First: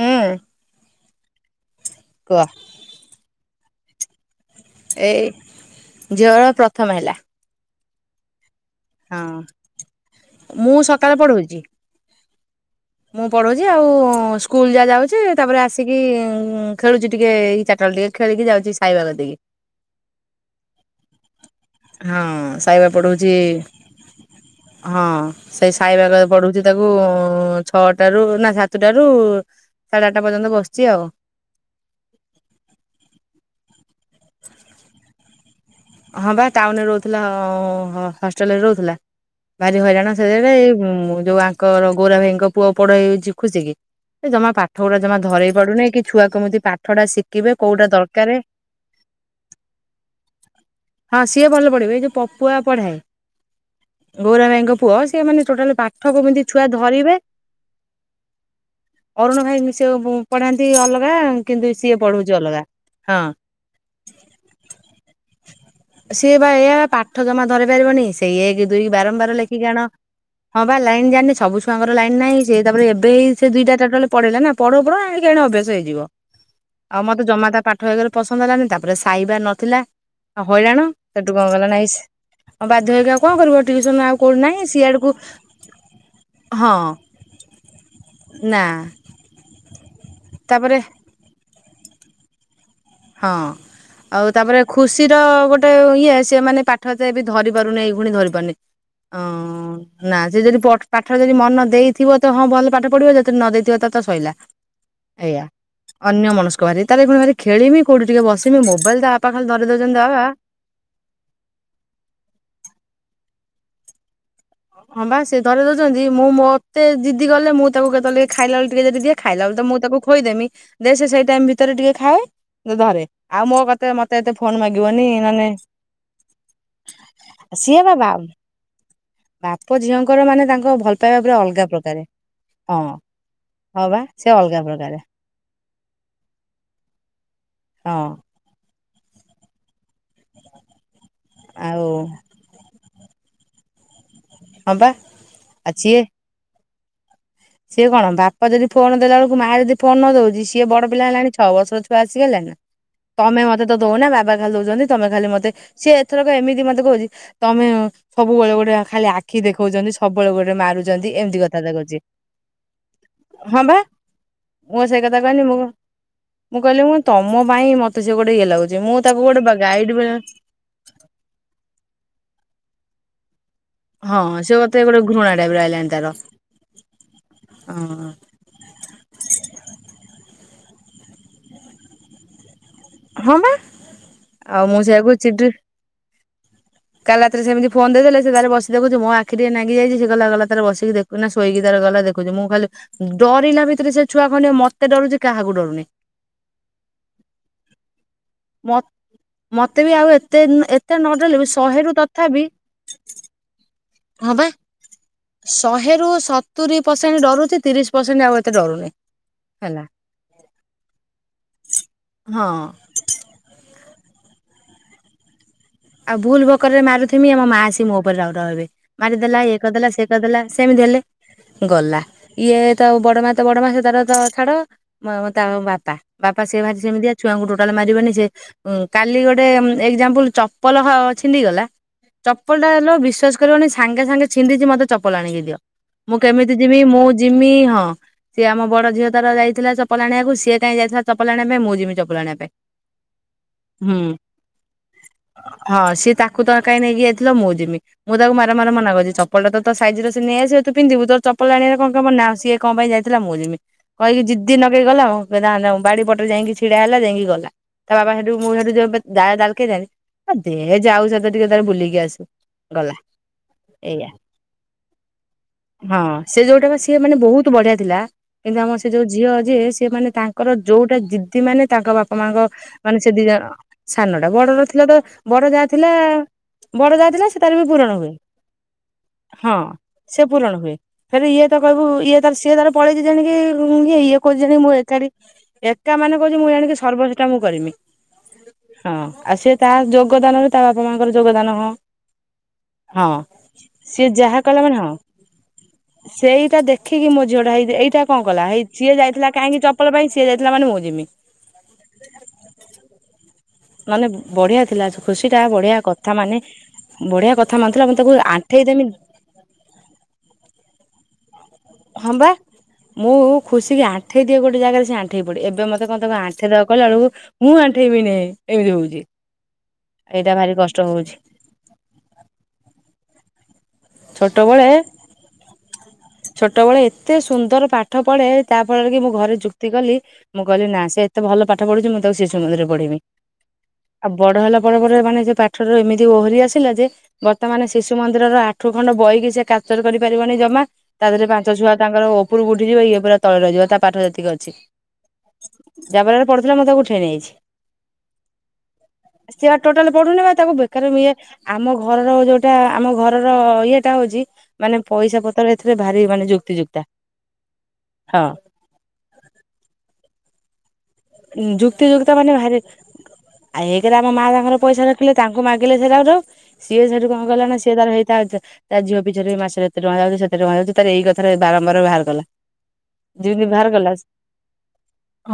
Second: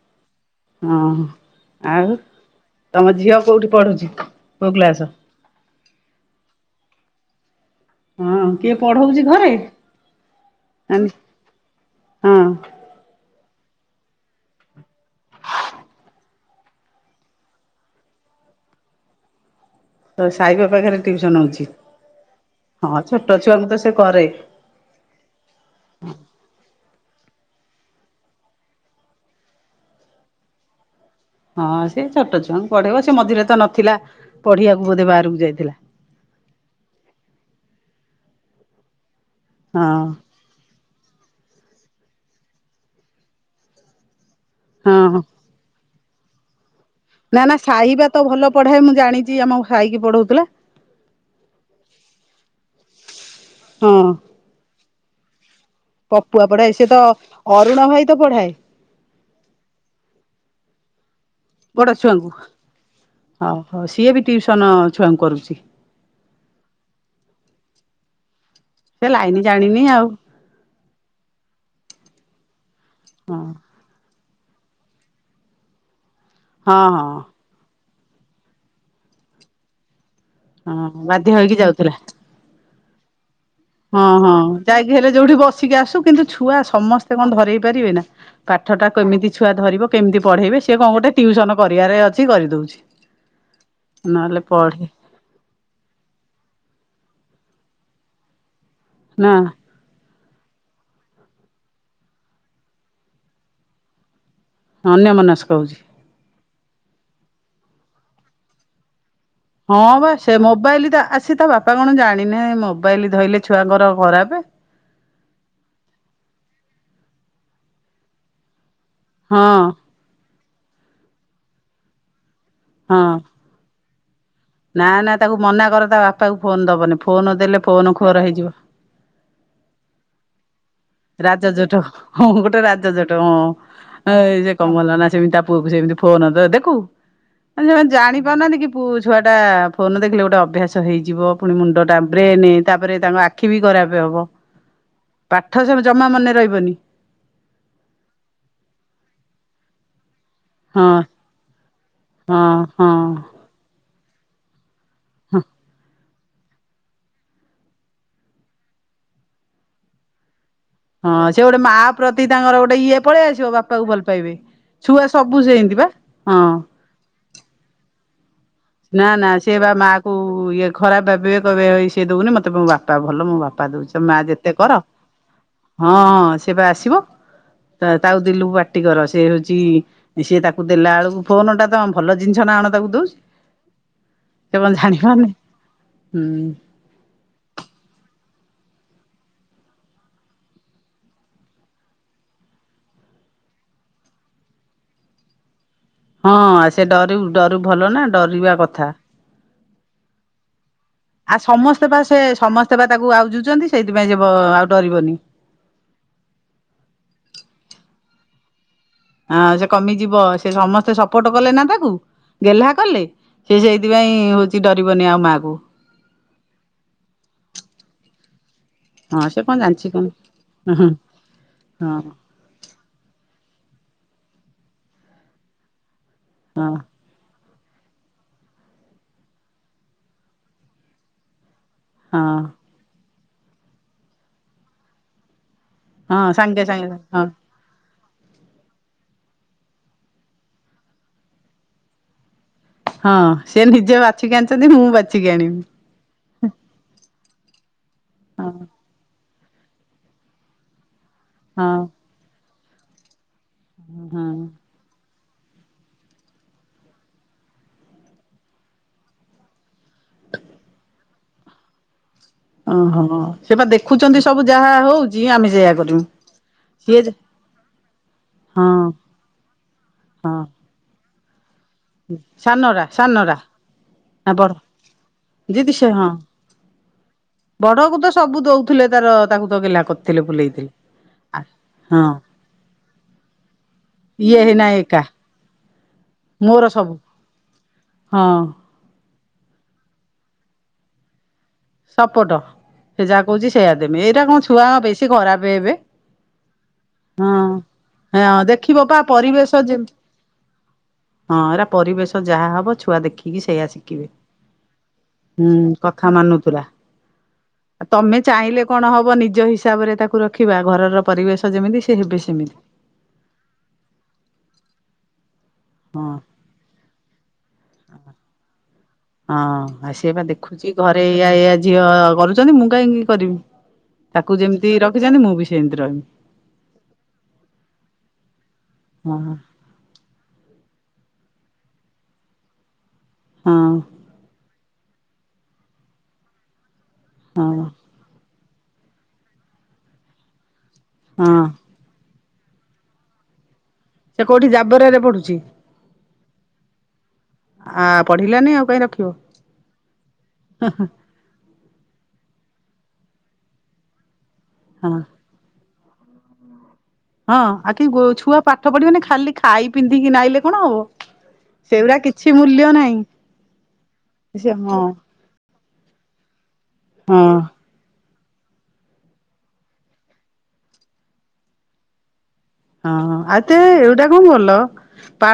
ହୁଁ। ହଁ ଆଉ କୁହ ତମ ଝିଅ କୋଉଠି ପଢୁଛି? କୋଉ କ୍ଲାସ? ଏଇ ଝିଅର ପ୍ରଥମ ହେଲା। ହଁ କିଏ ହଁ ପଢଉଛି ଘରେ? ମୁଁ ସକାଳେ ପଢଉଛି। ହଁ। ମୁଁ ପଢଉଛି ଆଉ ସ୍କୁଲ୍ ଯାହା ଯାଉଛି ତାପରେ ଆସିକି ଖେଳୁଛି ଟିକେ ଏଇ ଚାରିଟାବେଳେ ଟିକେ। ଖେଳିକ ଯାଉଛି ସାଇବା କତିକି। ହ ତ ସାଇ ବାପାଖରେ ଟିଉସନ ହଉଛି। ହଁ ସାଇବା ହଁ ପଢଉଛି ଛୋଟ ଛୁଆଙ୍କୁ ତ ସେ କରେ। ହଁ ସେଇ ସାଇବା ପଢଉଛି ତାକୁ। ଛଅଟାରୁ ନା ସାତଟାରୁ ସାଢ଼େ ଆଠଟା ପର୍ଯ୍ୟନ୍ତ ବସିଛି ଆଉ। ହଁ ସେ ଛୋଟ ଛୁଆଙ୍କୁ ପଢେଇବ ସେ ମଝିରେ ତ ନଥିଲା ପଢିବାକୁ ବୋଧେ ବାହାରକୁ ଯାଇଥିଲା। ହଁ ବା ଟାଉନ୍ ରେ ରହୁଥିଲା ହଷ୍ଟେଲରେ ରହୁଥିଲା ଭାରି ହଁ ହଇରାଣ ସେ ଏଇ ଯୋଉ ଆଙ୍କର ଗୌରା ଭାଇଙ୍କ ପୁଅ ପଡ ହେଇଉଛି ଖୁସି କି। ସେ ଜମା ପାଠ ଗୁଡା ହଁ ଜମା ହଁ ଧରଇ ପଡୁନି କି ଛୁଆ କେମିତି ପାଠ ଟା ନା ଶିଖିବେ ନା କୋଉଟା ସାଇବା ତ ଦରକାର। ଭଲ ପଢାଏ ମୁଁ ଜାଣିଛି ଆମ ସାଇକି ପଢଉ ହଁ ସିଏ ଭଲ ପଢିବ। ଏଇ ଯୋଉ ପପୁଆ ପଢାଏ ହଁ ଗୌରା ଭାଇଙ୍କ ପୁଅ। ସେ ମାନେ ଟୋଟାଲ ପା ପପୁଆ ପଢାଏ, ସେ ତ ଅରୁଣ ଭାଇ ତ ପଢାଏ। ଅରୁଣ ଭାଇ ବି ସେ ଉଁ ପଢାନ୍ତି ଅଲଗା, କିନ୍ତୁ ସିଏ ପଢଉଛି ଅଲଗା ହଁ। ହଁ ସିଏ ବି ଟିଉସନ ଛୁଆଙ୍କୁ କରୁଛି। ସିଏ ବା ଏଇଆ ପାଠ ଜମା ଧରେଇ ପାରିବନି ସେଇ ଏକେ ଦୁଇକି ସେ ବାରମ୍ବାର ଲାଇନ ଲେଖିକି ଜାଣିନି ଆଣ। ଆଉ। ହଁ ବା ଲାଇନ୍ ଜାଣିନି। ସବୁ ଛୁଆଙ୍କର ଲାଇନ୍ ନାହିଁ, ସେ ତାପରେ ଏବେ ହେଇ ସେ ଦୁଇଟା ଟୋଟାଲେ ପଡେଇଲା ନା। ପଢଉ ପଢଉ ଆଣିକି ଏଣି ଅଭ୍ୟାସ ହେଇଯିବ। ହଁ ଆଉ ମତେ ହଁ ଜମା ତା ପା ପାଠ ଏକେରେ ପସନ୍ଦ ହେଲାନି, ତାପରେ ସାଇବା ନଥିଲା। ହଇରାଣ ହଁ ବାଧ୍ୟ ସେଠୁ କଣ ହେଇକି କଲ ନାଇଁ ଯାଉଥିଲା। ଇସ୍ ବାଧ୍ୟ ହେଇକି ଆଉ କଣ କରିବ। ଟିଉସନ ହଁ ଆଉ ହଁ କୋଉଠି ନାହିଁ ଯାଇକି ସିଆଡକୁ ହେଲେ ଯୋଉଠି ବସିକି ଆସୁ କିନ୍ତୁ ଛୁଆ ହଁ ସମସ୍ତେ କଣ ଧରେଇ ପାରିବେ ନା। ନା ପାଠ ଟା କେମିତି ଛୁଆ ଧରିବ କେମିତି ପଢେଇବେ ତାପରେ ସିଏ କଣ ଗୋଟେ ଟିଉସନ କରିବାରେ ଅଛି କରିଦଉଛି। ହଁ ଆଉ ନହେଲେ ତାପରେ ପଢେ ଖୁସ୍ ର ଗୋଟେ ଇଏ ସିଏ ମାନେ ପାଠ ଯେ ଏବେ ବି ଧରି ପାରୁନି ଏଇଖୁଣି ଧରି ପାରୁନି ହଁ। ନା ନା ସେ ଯଦି ପ ପାଠରେ ଯଦି ମନ ଦେଇଥିବ ତ ହଁ ଭଲ ପାଠ ପଢିବ ଯଦି ନ ଦେଇଥିବ ତ ତ ଶଇଲା। ଅନ୍ୟମନସ୍କ ହଉଛି। ଅନ୍ୟମନସ୍କ ଭାରି ତାରେ ଏଖୁଣୀ ଭାରି ଖେଳିମି କଉଠି ଟିକେ ବସିମି ମୋବାଇଲ ଟା ହଁ ବା ସେ ମୋବାଇଲଟା ଆ ସେ ତା ବାପା କଣ ଜାଣିନି ମୋବାଇଲ ଧଇଲେ ଛୁଆଙ୍କର ଖରାପ। ହଁ ବା ସିଏ ଧରେଇ ଦଉଛନ୍ତି ମୁଁ ମତେ ଜିଦି କଲେ ମୁଁ ତାକୁ କେତେବେଳେ ଟିକେ ଖାଇଲାବେଳକୁ ଟିକେ ଯଦି ଦିଏ। ହଁ ଖାଇଲା ବେଳକୁ ତ ମୁଁ ତାକୁ ଖୋଉଇଦେମି ଦେ ସେ ସେଇ ଟାଇମ୍ ଭିତରେ ଟିକେ ଖାଏ ଧରେ ଆଉ ମୋ କତେ ମତେ। ମତେ ଏତେ ଫୋନ୍। ନାଁ ନାଁ ତାକୁ ମନା କର ତା ବାପାକୁ ଫୋନ ଦବନି ଫୋନ ଦେଲେ ସିଏ ବା ଫୋନ ବା ଖୋର୍ ହେଇଯିବ। ବାପ ଝିଅଙ୍କର ମାନେ ତାଙ୍କ ଭଲ୍। ରାଜଜୋଟକ ହଁ ଗୋଟେ ରାଜଜୋଟକ ବା ହଁ ସେ ଏଇ ଯେ ଅଲଗା କଣ କଲା ପ୍ରକାରେ ନା ସେମିତି ତା ପୁଅକୁ ସେମିତି। ଫୋନ ତ ଦେଖୁ ମାନେ ସେମାନେ ହଁ ଜାଣି। ପାରୁନାହାନ୍ତି କି ପୁ ଛୁଆଟା ଫୋନ୍ ଦେଖିଲେ ଗୋଟେ ଅଭ୍ୟାସ ହେଇଯିବ ପୁଣି ଆଉ ମୁଣ୍ଡ ଟା ବ୍ରେନ। ତାପରେ ତାଙ୍କ ଆଖି ବି ଖରାପ ହବ। ହଁ ପା। ଠ ସବୁ ଜମା ମନେ ରହିବନି। ସିଏ କଣ ବାପ ଯଦି ଫୋନ ଦେଲା ବେଳକୁ ମା ଯଦି ଫୋନ୍ ନଦଉଛି। ସିଏ ହଁ ବଡ ପିଲା ହେଲାଣି ଛଅ ବର୍ଷର ଛୁଆ ଆସିି ହଁ ହେଲାଣି ନା ହଁ ତମେ ମତେ ତ ଦଉ ନା ବାବା ଖାଲି ଦଉଛନ୍ତି। ତମେ ଖାଲି ମତେ ସିଏ। ଥରକ ଏମିତି ମତେ କହୁଛି ତମେ ସବୁବେଳେ ଗୋଟେ ଖାଲି ଆଖି ଦେଖଉଛନ୍ତି ସବୁବେଳେ ଗୋଟେ ମାରୁ। ହଁ ସେ ଗୋଟେ ମା ପ୍ରତି। ସିଏ ତାଙ୍କର ଗୋଟେ ଇଏ ପଳେଇ ଆସିବ ହଁ ବା ବାପା କୁ ଭଲ ପାଇବେ ମୁଁ ସେଇ ଛୁଆ କଥା କହିଲି ସବୁ ମୁଁ ସେମିତି ବା ହଁ। ମୁଁ କହିଲି ମୁଁ ତମ ପାଇଁ ମତେ ସେ ଗୋଟେ ଇଏ ଲାଗୁଛି। ମୁଁ ନା ତାକୁ ନା ଗୋଟେ ସେ ବା ଗାଇଡ ମାଆ କୁ ବେଳେ ଇଏ ଖରାପ ଭାବିବେ। କହିବେ ହେଇ ସିଏ ଦଉନି ମତେ ମୋ ବାପା ଭଲ ମୋ ବାପା। ପା ଦଉଛି। ମା ହଁ ସେ ଯେତେ ମତେ କର। ଗୋଟେ ଘୃଣା ଟାଇପର ଆଇଲାଣି ହଁ ତାର ହଁ ସେ ବା ଆସିବ। ତା ତାକୁ ଦେଲୁ ବା। କର। ସେ ହଉଛି ସିଏ ତାକୁ ଦେଲା ବେଳକୁ ଫୋନ ଟା ତ ଭଲ ଜିନିଷ ନା କଣ ତାକୁ ଦୋଉ। ହଁ ପା। ସେ ମଧ୍ଯ ଜାଣିପାରୁନି ହୁଁ। କାଲି ରାତିରେ ସେମିତି ଫୋନ ଦେଇ ଦେଲେ ସେ ତାର ବସି ଦେଖୁଛି। ମୋ ଆଖି ଟିକେ ନାଗି ଯାଇଛି ସେ ଗଲା ଗଲା ତାର ବସିକି ଦେଖୁ। ଶୋଇକି ତାର ଗଲା ଦେଖୁଛି। ମୁଁ ଖାଲି ଡରିଲା ଭିତରେ ସେ ଛୁଆ ଖଣ୍ଡିକ ମତେ ଡରୁଛି କାହାକୁ ଡରୁନି। ହଁ ହଁ ସେ ଡରୁ ଡରୁ ଭଲ ନା ଡରିବା ମତେ କଥା। ମତେ ବି ଆଉ ଏତେ ଏତେ ନ ଡରିଲେବି ଶହେ। ସେ ବା ସେ ସମସ୍ତେ ବା ତାକୁ ଆଉଯୁଛନ୍ତି ସେଇଥିପାଇଁ ଯିବ ହଁ ବା। ଆଉ ଡରିବନି। ଶହେରୁ ସତୁରି ପରସେଣ୍ଟ ଡରୁଛି। ତିରିଶ ପରସେଣ୍ଟ ଆଉ ଏତେ ଡରୁନି। ଆଁ ସେ ହେଲା। କମିଯିବ ସେ ସମସ୍ତେ ସପୋର୍ଟ କଲେ ନା ତାକୁ ହଁ ଗେହ୍ଲା କଲେ। ସେ ସେଇଥିପାଇଁ ହଉଛି ଡରିବନି ଆଉ ମାଆ କୁ। ଆଉ ଭୁଲ ଭକରରେ ମାରୁଥିମିଁ ଆମ ମା ଆସି ମୋ ଉପରେ ରାଉ ରାଉ ହେବେ। ହଁ ମାରିଦେଲା ସେ କଣ ଇଏ କରି ଜାଣିଛି ଦେଲା ସେ କଣ କରିଦେଲା ସେମିତି ହଁ ହେଲେ ଗଲା। ହଁ ଇଏ ତ ବଡ ମା ତ ବଡ ମା ସେ ତାର ତ ଛାଡ ମୋ ମୋ ତା ବାପା ବାପା ସିଏ ହଁ ଭାରି ସେମିତିଆ ଛୁଆଙ୍କୁ ଟୋଟାଲେ ମାରିବନି ସେ ଉଁ କାଲି ଗୋଟେ ଏକ୍ଜାମ୍ପୁଲ୍ ଚପଲହ ଛିଣ୍ଡିଗଲା ହଁ ଚପଲ୍ ଟା ର ହେଲେ ବିଶ୍ଵାସ୍ କରିବନି ସାଙ୍ଗେ ସାଙ୍ଗେ ଛିଣ୍ଡିଚି ମତେ ଚପଲ ଆଣିକି ଦିଅ। ମୁଁ ହଁ କେମିତି ସାଙ୍ଗେ ଯିବି ସାଙ୍ଗେ ମୁଁ ହଁ ଯିମି ହଁ ସିଏ ଆମ ବଡ ଝିଅ ତାର ଯାଇଥିଲା ଚପଲ ଆଣିବାକୁ ସିଏ କାହିଁ ଯାଇଥିଲା ଚପଲ ଆଣିବା ପାଇଁ ମୁଁ ଯିମି ଚପଲ ଆଣିବା ପାଇଁ। ହଁ ସେ ନିଜେ ହୁଁ ବାଛିକି ଆଣିଛନ୍ତି ମୁଁ ବା ହଁ ସିଏ ତାକୁ ତ କାହିଁ ନେଇକି ଯାଇଥିଲ ମୁଁ ଯିବି ମୁଁ ତାକୁ ହଁ ମାରମାର ମନା କରୁଚି ଚ ପଲଟା ତ ସାଇଜ୍ ର ସେ ନେଇ ଆସିବ ତୁ ପନ୍ଧିବୁ ତୋର୍ ଚପଲ ଆଣିଆ ହଁ ର କଣ କାମ ନାଁ ସିଏ କଣ ପାଇଁ ଯାଇଥିଲା ମୁଁ ଯିବି। କହିକି ହଁ। ଜିଦ୍ଦି ନଗେଇ ଗଲା ଉଁ ଫେରାନଉ ବାଡି ପଟରେ ଯାଇକି ଛିଡା ହେଲା ଯାଇକି ଗଲା। ତା ବାବା ହେଠୁ ମୁଁ ଯଦି ଯବେ ଡା ଡାଲ୍କେ ଯାରି ଦେ ଯାଉସେତ ଟିକେ ତାର ବୁଲିକି ଆସୁ। ଗଲା ଅହ ସେ ପା ଏଇଆ। ଦେଖୁଛନ୍ତି ସବୁ ଯାହା ହୋଉଚି ଆମେ ସେୟା ହଁ କରିମୁଁ ସେ ଯୋଉଟା ସିଏ ଯେ ମାନେ ବହୁତ୍ ବଢିଆ ଥିଲା କିନ୍ତୁ ହଁ ଆମ ସେ ଯୋଉ ଝିଅ ଯିଏ ସିଏ ମାନେ ହଁ ତାଙ୍କର ଯୋଉଟା ଜିଦି ମାନେ ତାଙ୍କ ବାପା ମାଙ୍କ ସାନରା ମାନେ ସେ ସାନରା ଦିଜଣ ସାନଟା ନା ବଡ ବଡଟା ଥିଲା ତ ବଡ ଯା ଦିଦି ସେ ଥିଲା ହଁ ବଡ ଯା ଥିଲା ସେତାର ବି ବଡକୁ ପୂରଣ ତ ହୁଏ ସବୁ ଦଉଥିଲେ ତାର ତାକୁ ତ ହଁ ଗେହ୍ଲା କରିଥିଲେ ସେ ପୂରଣ ବୁଲେଇଥିଲେ ହୁଏ। ଫେରେ ଆ ଇଏ ତ କହିବୁ ହଁ ଇଏ ତାର ସିଏ ତାର ପଳେଇଛି ଜାଣିକି ଗୁନ୍ଗୀ ଇଏ କୋଜାଣି ହେଇନା ମୁଁ ଏକା ଏକାଠି ଏକା ମାନେ କହୁଚି ମୁଁ ମୋର ଜାଣିକି ସବୁ ସର୍ବ ସେଟା ମୁଁ କରିମି ହଁ ହଁ ଆଉ ସେ ତା ଯୋ ଗଦାନ ରେ ତା ବାପା ମାଙ୍କର ଯୋଗଦାନ ହଁ ସପୋଟ ସେ ହଁ ଯାହା କହୁଛି ସେଇଆ ଦେମି ସିଏ ଏଇରା ଯାହା କଁ କଲା ଛୁଆ ମାନେ ହଁ ବେଶୀ ଖରାପେ ହେବେ। ସେଇଟା ଦେଖିକି ମୋ ହଁ ଝିଅଟା ହେଇ ଏଇଟା କଁ ହଁ କଲା ହେଇ ଦେଖିବ ପା ସିଏ ଯାଇଥିଲା ପରିବେଶ କାହିଁକି ଯେ ଚପଲ ପାଇଁ ସିଏ ଯାଇଥିଲା ମାନେ ମୁଁ ଯିମି। ହଁ ଏରା ପରିବେଶ ଯାହା ହବ ଛୁଆ ଦେଖିକି ସେଇଆ ଶିଖିବେ। ମାନେ ବଢିଆ ଥିଲା ଖୁସିଟା ହୁଁ ବଢିଆ କଥା ମାନେ। ମାନୁଥିଲା। ବଢିଆ କଥା ମାନୁଥିଲା ମୁଁ ତାକୁ ଆଣ୍ଠେଇ ଦେମି ବ ନିଜ ହିସ୍। ତାପରେ ତାକୁ ରଖିବା ଘରର ପରିବେଶ ଯେମିତି ସେ ହେବେ ହଁବା ସେମିତି। ମୁଁ ଖୁସିିକି ଆଣ୍ଠେଇ ଦିଏ ଗୋଟେ ଜାଗାରେ ସେ‌ ଆଣ୍ ଏବେ ମତେ କଣ ହଁ ତମେ ଆଣ୍ଠେଇ ଦେବାକୁ କହିଲା ବେଳକୁ ମୁଁ ଆଣ୍ଠେଇବି ନେଇଁ ଏମିତି ହଉଚି। ହଁ ଆ ସେ‌ପା ଦେଖୁତି ଘରେ ଏୟା ଏୟା ଝିଅ କରୁଚନ୍ତି ମୁଁ କାହିଁକି କରିବି। ତାକୁ ଛୋଟବେଳେ ଯେମ୍ତି ରଖିଛନ୍ତି ମୁଁ ବି ସେମ୍ତି ରହିବି। ଛୋଟବେଳେ ଏତେ ସୁନ୍ଦର୍ ପାଠ ପଢ଼େ ତା ଫଳରେ କି ମୁଁ ହଁ ଘରେ ଯୁ ଜିଦି କଲି ମୁଁ କହିଲି ନାଁ ସେ ଏତେ ଭଲ ପାଠ ପଢ଼ୁଛି ମୁଁ ତାକୁ ଶିଶୁମନ୍ଦିରରେ ପଢ଼େଇବି। ହଁ ଆ ବଡ ହେଲା ପରେ ପରେ ମାନେ ଯ ପାଠରେ ଏମିତି ଓହରି ଆସିଲା ଯେ ହଁ। ବର୍ତ୍ତମାନେ ସିସ୍ ମନ୍ଦିରର ଆଠୁ ଖଣ୍ଡ ବହିକି ସେ କାପ୍ଚର୍ କରିପାରିବନି ଜମା ତା ଦେହରେ ହଁ ପାଞ୍ଚ ଛୁଆ ତାଙ୍କର ଓପରୁ କୁ ଉଠିଯିବ ଇଏ ପୁରା ତଳେ ରହିଯିବ ତା ପାଠ ସେ ଯେତିକି କୋଉଠି ଅଛି। ଜାବରରେ ପଢୁଛି ଯା ବେଳରେ ପଢୁ ଥିଲା ମୁଁ ତାକୁ ଉଠେଇ ନେଇଆଛି। ଆ ପଢିଲାନି ଆଉ କାହିଁ ରଖିବ ସିଏ ଆଉ ଟୋଟାଲ୍ ପଢୁନି ବା ତାକୁବେକାରେ ମୁଁ ଇଏ ଆମ ଘରର ଯୋଉଟା ଆମ ଘରର ଇଏଟା ହଉଚି ମାନେ ହଁ। ପଇସା ପ ଥିରେ ଭାରି ମାନେ ଯୁକ୍ତିଯୁକ୍ତା। ହଁ ଆଖି ଗୋ ହଁ। ଛୁଆ ପାଠ ପଢିବେନେ ଖାଲି ଖାଇ ପିନ୍ଧିକି ନାଇଲେ କଣ ହବ? ଯୁକ୍ତି ସେଗୁରା ଯୁକ୍ତ କିଛି ମାନେ ଭାରି ମୂଲ୍ୟ ନାହିଁ ଆ ଏକେରେ ଆମ ମା ସେ ତାଙ୍କର ହଁ ପଇସା ରଖିଲେ। ତାଙ୍କୁ ମାଗିଲେ ସେ ରାଉ ରାଉ ସିଏ ସେଠୁ କଣ ହଁ କଲାନା ସିଏ ତାର ହେଇତା ତା ଝିଅ ପିଛାରେ ମାସେରେ ଏତେ ଟଙ୍କା ହେଇ ଯାଉଚି ସେତେ ଟଙ୍କା ହେଇ ଯାଉଚି ତାର ଏଇ କଥାରେ ବାରମ୍ବାର ବାହାର କଲା। ହଁ ଯେମିତି ଆଉତେ ବାହାର କଲା ଏଉଡା କଁ ଭଲ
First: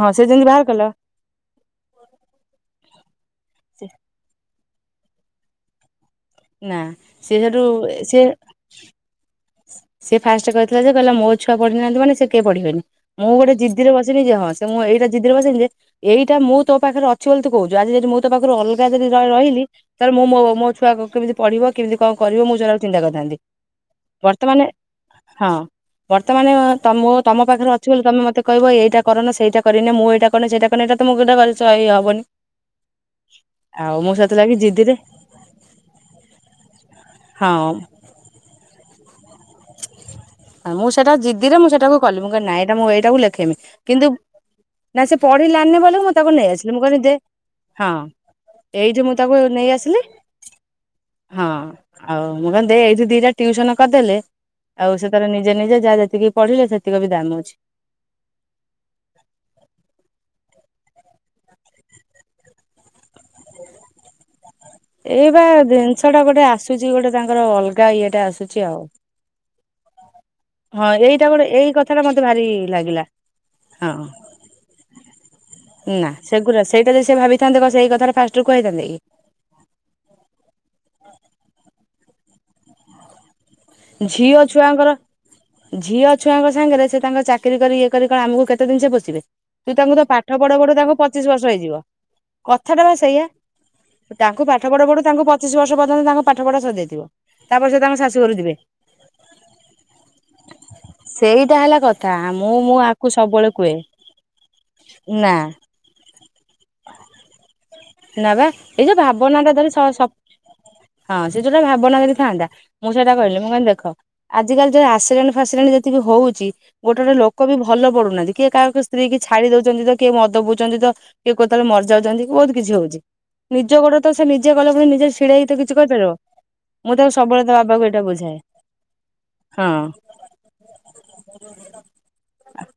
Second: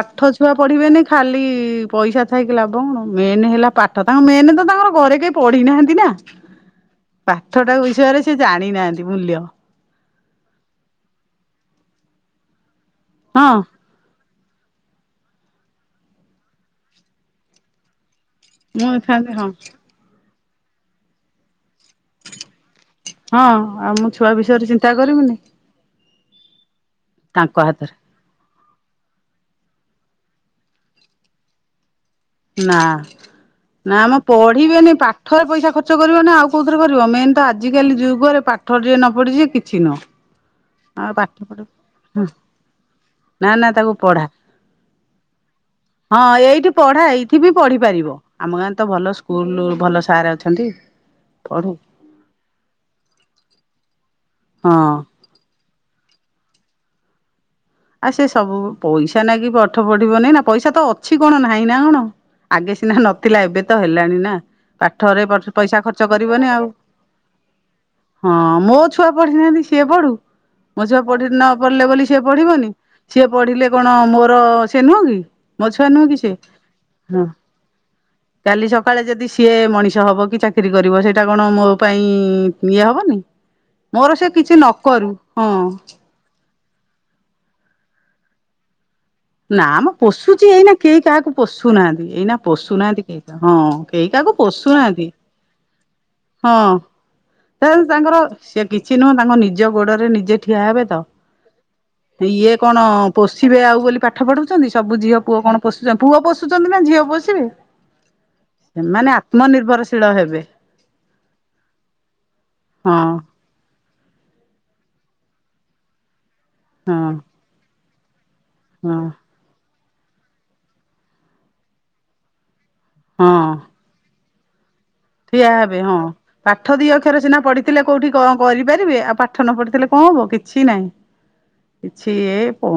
ହଁ ସେ ଯେମିତି ଛୁଆ ବାହାର କଲା ପଢିବେନି ଖାଲି ପଇସା ଥାଇକି ଲାଭ କଣ ମେନେ ହେଲା ପାଠ ତାଙ୍କ ମେନ୍ ତ ତାଙ୍କର ଘରେ କେହି ପଢି ନାହାନ୍ତି ନାଁ ନା ସିଏ ସେଠୁ ପାଠ ଟା ବିସୟରେ ସେ ଜାଣି ନାହାନ୍ତି ମୂଲ୍ୟ। ସେ ଫାଷ୍ଟେ କହିଥିଲା ଯେ କଇଲା ମୋ ଛୁଆ ପଢି ନାନ୍ତି ମାନେ ସେ କିଏ ପଢିବେନି ମୁଁ ଗୋଟେ ହଁ ଜି ଜିଦି ବସିନି ଯେ ହଁ ସେ ମୁଁ ଏଇଟା ଜିଦିରେ ବସିନି ଯେ ଏଇଟା ମୁଁ ତୋ ପାଖରେ ଅଛି ବୋଲି ତୁ କୋହୁଚୁ ଆଜି ଯଦି ମୁଁ ତୋ ପାଖରୁ ମୁଁ ଅଲ୍ଗା ଯଦି ଏଥାନ୍ତି ହଁ ରହିଲି ତାଲେ ମୁଁ ମୋ ମୋ ଛୁଆକୁ କେମିତି ପଢ଼ିବ କେମିତି କଣ କରିବ ମୁଁ ସେଇଟାକୁ ଚିନ୍ତା କରିଥାନ୍ତି। ହଁ ଆମ ବର୍ତ୍ତମାନେ ହଁ ବର୍ତ୍ତମାନେ ତ ମୁଁ ତମ ତାଙ୍କ ପାଖରେ ହାତରେ ଅଛି ବୋଲି ତମେ ମତେ କହିବ ଏଇଟା କରନା ସେଇଟା କରିନି ମୁଁ ଏଇଟା କରନି ସେଇଟା କରିନି ଏଇଟା ତ ମୁଁ [unintelligible] ଏଇ ହବନି। ନା। ଆଉ ନା ମୁଁ ମ ସେଥିଲାଗି ପଢିବେନି ଜିଦିରେ ପାଠରେ ପଇସା ଖର୍ଚ୍ଚ କରିବନି ଆଉ କୋଉଥରେ କରିବ ମେନ ତ ହଁ ଆଜିକାଲି ଯୁଗରେ ପା ପାଠ ଟିଏ ନ ପଢିଚି କିଛି ନୁହଁ। ମୁଁ ଆଉ ସେଇଟା ପାଠ ପଢ ଜିଦିରେ ମୁଁ ସେଟାକୁ କଲି, ମୁଁ କହିଲି ନା ମୁଁ ଏଇଟାକୁ ନା ଲେଖେମି, ନା ତାକୁ କିନ୍ତୁ ପଢା ନା ସେ ପଢିଲାନି ବୋଲି ମୁଁ ହଁ ତାକୁ ନେଇ ଏଇଠି ଆସିଲି, ମୁଁ କହିଲି ପଢା ଦେ ଏଇଠି ବି ପଢି ହଁ ପାରିବ ଆମ ଗାଁରେ ତ ଭଲ ଏଇଠି ମୁଁ ତାକୁ ସ୍କୁଲ ନେଇ ଭଲ ଆସିଲି। ସାର୍ ଅଛନ୍ତି ହଁ ପଢୁ। ଆଉ ମୁଁ କହିଲି ଦେ ଏଇଠି ଦି ଟା ଟିଉସନ କରିଦେଲେ, ଆଉ ସେ ତାର ନିଜେ ନିଜେ ଯାହା ଯେତିକି ପଢିଲେ ସେତିକ ବି ଦାମ ଅଛି। ଆ ସେ ସବୁ ପଇସା ନାଗି ପାଠ ପଢିବନି ନା, ପଇସା ତ ଅଛି କଣ ନାହିଁ ନା କଣ। ଆଗେ ସିନା ନଥିଲା ଏବେ ତ ହେଲାଣି ନା। ପାଠରେ ଏଇ ବା ପଠ୍ ପଇସା ଜିନିଷ ଖର୍ଚ୍ଚ ଟା ଗୋଟେ କରିବନି ଆଉ, ଆସୁଛି ଗୋଟେ ତାଙ୍କର ଅଲଗା ଇଏଟା ହଁ ଆସୁଛି ମୋ ଆଉ ଛୁଆ ପଢିନାହାନ୍ତି ସିଏ ପଢୁ, ମୋ ହଁ ଛୁଆ ପଢି ଏଇଟା ଗୋଟେ ନ ଏଇ ପଢିଲେ କଥାଟା ବୋଲି ମତେ ସିଏ ଭାରି ପଢିବନି। ଲାଗିଲା ସିଏ ପଢିଲେ ହଁ କଣ ମୋର ସେ ନୁହଁ କି ମୋ ଛୁଆ ନୁହଁ ନା କି ସେ ହଁ। ଫାଷ୍ଟ ରୁ କାଲି କହିଦେଲେ କି? ସକାଳେ ଯଦି ସିଏ ମଣିଷ ହବ କି ଚାକିରି କରିବ ସେଇଟା କଣ ମୋ ପାଇଁ ଇଏ ହବନି। ମୋର ସେ ଝିଅ କିଛି ନ ଛୁଆଙ୍କର କରୁ, ହଁ। ଝିଅ ଛୁଆଙ୍କ ସାଙ୍ଗରେ ସେ ତାଙ୍କ ଚାକିରି କରି ଇଏ କରି କଣ ଆମକୁ କେତେ ଦିନ ସେ ପୋଷିବେ। ନା ତୁ ମ ତାଙ୍କୁ ତ ପାଠ ପୋଷୁଛି ପଢଉ ଏଇନା ପଢଉ ତାଙ୍କୁ କେହି ପଚିଶ କାହାକୁ ବର୍ଷ ହେଇଯିବ, ପୋଷୁନାହାନ୍ତି ଏଇନା କଥାଟା ବା ପୋଷୁନାହାନ୍ତି କେହି ସେଇଆ। ହଁ କେହି କାହାକୁ ତାଙ୍କୁ ପାଠ ପଢଉ ପଢଉ ପୋଷୁନାହାନ୍ତି ତାଙ୍କୁ ପଚିଶ ବର୍ଷ ପର୍ଯ୍ୟନ୍ତ ତାଙ୍କ ପାଠ ପଢା ହଁ ସରିଯାଇଥିବ। ତାପରେ ତାଙ୍କ ଶାଶୁଘରୁ ଯିବେ ସେ କିଛି ନୁହଁ ତାଙ୍କ ନିଜ ଗୋଡରେ ନିଜେ ଠିଆ ହେବେ ତ। ସେଇଟା ହେଲା କଥା ଇଏ ମୁଁ ମୁଁ କଣ ଆକୁ ସବୁବେଳେ ପୋଷିବେ କୁହେ ଆଉ ବୋଲି ପାଠ ପଢୁଚନ୍ତି, ସବୁ ଝିଅ ନା ପୁଅ କଣ ପୋଷୁଛନ୍ତି ପୁଅ ପୋଷୁଛନ୍ତି ନା ଝିଅ ପୋଷିବେ। ନା ବା ଏଇ ଯୋଉ ସେମାନେ ଭାବନା ଟା ଧରି ସ ଆତ୍ମନିର୍ଭରଶୀଳ ସ ହେବେ ହଁ ସେ ଯୋଉଟା ଭାବନା ଯଦି ଥାନ୍ତା, ମୁଁ ହଁ ସେଇକଥା କହିଲି ମୁଁ କହିଲି ଦେଖ ଆଜିକାଲି ଯୋଉ ଆସିଡେଣ୍ଟ ଫାସିଡେଣ୍ଟ ଯେତିକି ହଉଚି ହଁ ଗୋଟେ ଗୋଟେ ଲୋକ ବି ଭଲ ପଡୁନାହାନ୍ତି କିଏ କାହାକୁ ହଁ ସ୍ତ୍ରୀ କି ଛାଡି ଦଉଛନ୍ତି ତ କିଏ ମଦ ପିଉଚନ୍ତି ତ କିଏ କେତେବେଳେ ମରିଯାଉଚନ୍ତି ବହୁତ କିଛି ହଉଚି ହଁ ନିଜ ଗୋଡରେ ତ ସେ ନିଜେ ଗଲା ପରେ ନିଜେ ଛିଡା ଠିଆ ହେଇ ତ କିଛି ହେବେ ହଁ କରିପାରିବ। ପାଠ ଦି ମୁଁ ତାକୁ ଅକ୍ଷର ସିନା ସବୁବେଳେ ତା ପଢିଥିଲେ ବାବାକୁ ଏଇଟା କୋଉଠି କଣ ବୁଝାଏ କରିପାରିବେ ଆଉ ପାଠ ନ ହଁ। ପଢିଥିଲେ କଣ ହବ କି କିଛି ନାହିଁ କିଛି ଏ କଣ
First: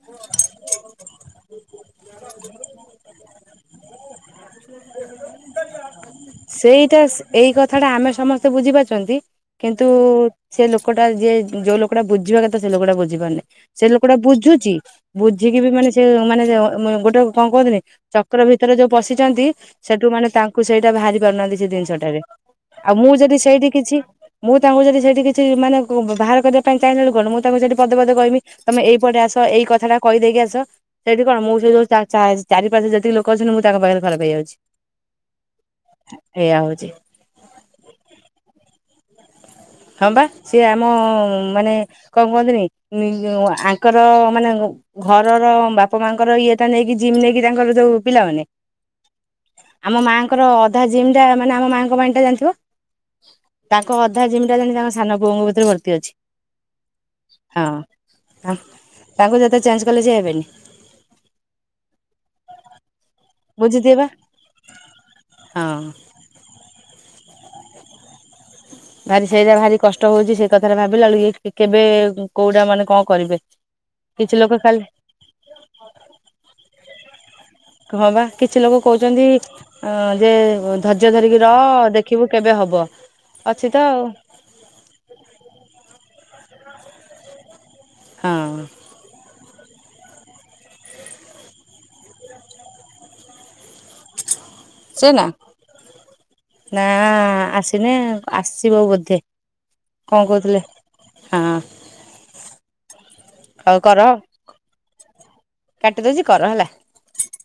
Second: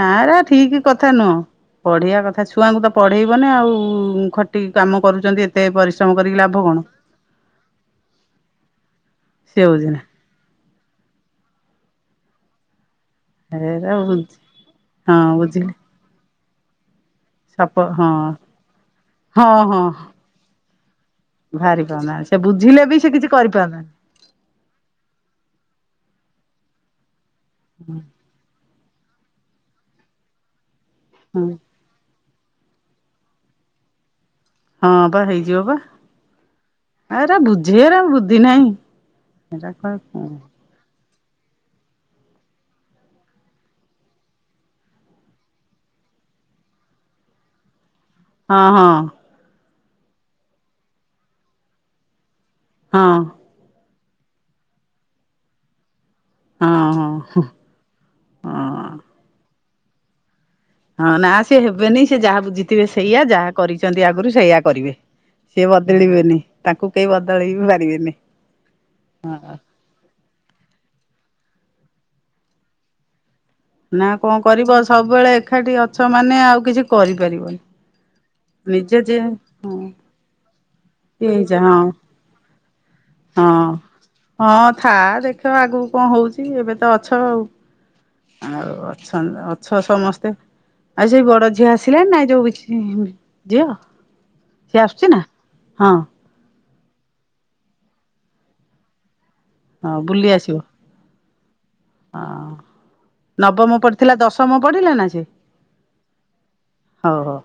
ନା ଏଗୁରା ଠିକ୍ କଥା ନୁହଁ। ପଢେଈବା କଥା, ଛୁଆଙ୍କୁ ତ ପଢେଇବନି ଆଉ ଖଟିକି କାମ କରୁଛନ୍ତି ଏତେ ପରିଶ୍ରମ୍ ସେଇଟା ସ ଏଇ କଥାଟା ଆମେ ସମସ୍ତେ ବୁଝିପାରୁଚନ୍ତି ସେ କିନ୍ତୁ ବୁଝିନା ସେ ଲୋକଟା ଯିଏ ଯୋଉ ଲୋକଟା ବୁଝିବା କଥ ସେ ଲୋକଟା ବୁଝି ପାରୁନି, ସେ ଏରା ଲୋକଟା ବୁଝି ବୁଝୁଚି, ହଁ ବୁଝିକି ବି ବୁଝିଲି ମାନେ ସେ ମାନେ ଅ ମ ଗୋଟେ କଣ ସପ କୁହନ୍ତିନି ହଁ ଚକ୍ର ଭିତରେ ଯୋଉ ପଶିଚନ୍ତି ହଁ ହଁ ସେଠୁ ମାନେ ତାଙ୍କ୍ କୁ ସେଇଟା ବାହାରି ପାରୁନାହାନ୍ତି ସେ ଭାରି ଜିନିଷଟାରେ, ପାଉନାହାନ୍ତି ସେ ବୁଝିଲେ ଆଉ ବି ସେ ମୁଁ କିଛି ଯଦି ସେଇଠି କରିପାରୁନାହାନ୍ତି କିଛି ମୁଁ ତାଙ୍କୁ ଯଦି ସେଇଠି କିଛି ମାନେ ଉ ବାହାର କରିବା ପାଇଁ ଚାହିଁଲା ବେଳୁ କଣ ମୁଁ ତାଙ୍କୁ ସେଠି ପଦେପଦେ କହିବି। ତମେ ଏଇପଟେ ଆସ ଏଇ କଥାଟା କହିଦେଇକି ଆସ ସେଇଠି କଣ ହୁଁ। ମୁଁ ସେ ଯୋଉ ଚା ଚାରି ପାଶ ଯେତିକି ଲୋକ କହୁଚନ୍ତି ମୁଁ ତାଙ୍କ ପାଖରେ ଖରାପେ ହେଇଯାଉଚି। ହଁ ବା ହେଇଯିବ ବା, ହଉଛି। ଆରେ ବୁଝେୟାର ବୁଦ୍ଧି ନାହିଁ। ଏରା କଣ ହଁ ପା ସିଏ ଆମ ମାନେ କଣ କୁହନ୍ତିନି ନି-ଆଙ୍କର ମାନେ ଘରର ବାପା ମା ଙ୍କର ଇଏ ତା ନେଇକି ଜିମ୍ ନେଇକି ତାଙ୍କର ଯୋଉ ପିଲାମାନେ, ହଁ ହଁ ଆମ ମା ଙ୍କର ଅଧା ଜିମ୍ ଟା ମାନେ ଆମ ମାଙ୍କ ପାଇଁ ଟା ଜାଣିଥିବ ହଁ। ତାଙ୍କ ଅଧା ଜିମ୍ ଟା ଯେମିତି ତାଙ୍କ ସାନ ପୁଅଙ୍କ ଭିତରେ ଭର୍ତ୍ତି ଅଛି, ହଁ। ହଁ। ତାଙ୍କୁ ଯେତେ ଚେଞ୍ଜ କଲେ ସିଏ ହେବେନି। ହଁ ନା ସେଏ ହେବେନି, ସେ ଯାହା ବୁଝିଥିବେ ସେଇଆ ଯାହା ବୁଝୁଥିବେ କରିଛନ୍ତି ବା ଆଗରୁ ସେଇଆ କରିବେ ହଁ ସିଏ ବଦଳିବେନି। ତାଙ୍କୁ କେହି ବଦଳେଇ ବି ପାରିବେନି। ଭାରି ସେଇରା ଭାରି କଷ୍ଟ ହଉଛି ସେଇ କଥାରେ ଭାବିଲା ବେଳକୁ କେବେ କୋଉଟା ମାନେ କଣ କରିବେ। ନା କିଛି କଣ ଲୋକ କରିବ ଖାଲି ସବୁବେଳେ ଏକାଠି ଅଛ ମାନେ ଆଉ କିଛି କରିପାରିବନି। ହୁଁ ପା। କିଛି ଲୋକ ନିଜେ ଯେ କହୁଛନ୍ତି ଯେ ଧର୍ଯ୍ୟ ଇଏ ଧରିକି ର ହେଇଯା ହଁ ଦେଖିବୁ କେବେ ହବ। ଅଛି ହଁ। ତ ଆଉ। ହଁ ଥା ଦେଖ ଆଗକୁ କଣ ହଉଛି ଏବେ ତ ଅଛ ଆଉ ହଁ ଆଉ ଛ ଅଛ ସମସ୍ତେ ଆଉ ସେଇ ବଡ ଝିଅ ଆସିଲାଣି ନାଇଁ ଯୋଉ ବିକି ଝିଅ ସିଏ ଆସୁଛି ସେ ନା ହଁ ନା ଆସିନି ଆସିବ ବୋଧେ। ହଁ କଣ ବୁଲି ଆସିବ କହୁଥିଲେ ହଁ ହଁ। ନବମ ହଉ କର ପଡିିଥିଲା ଦଶମ ପଢିଲା ନା ସେ କାଟିଦଉଛି କର ହେଲା। ହଉ ହଉ।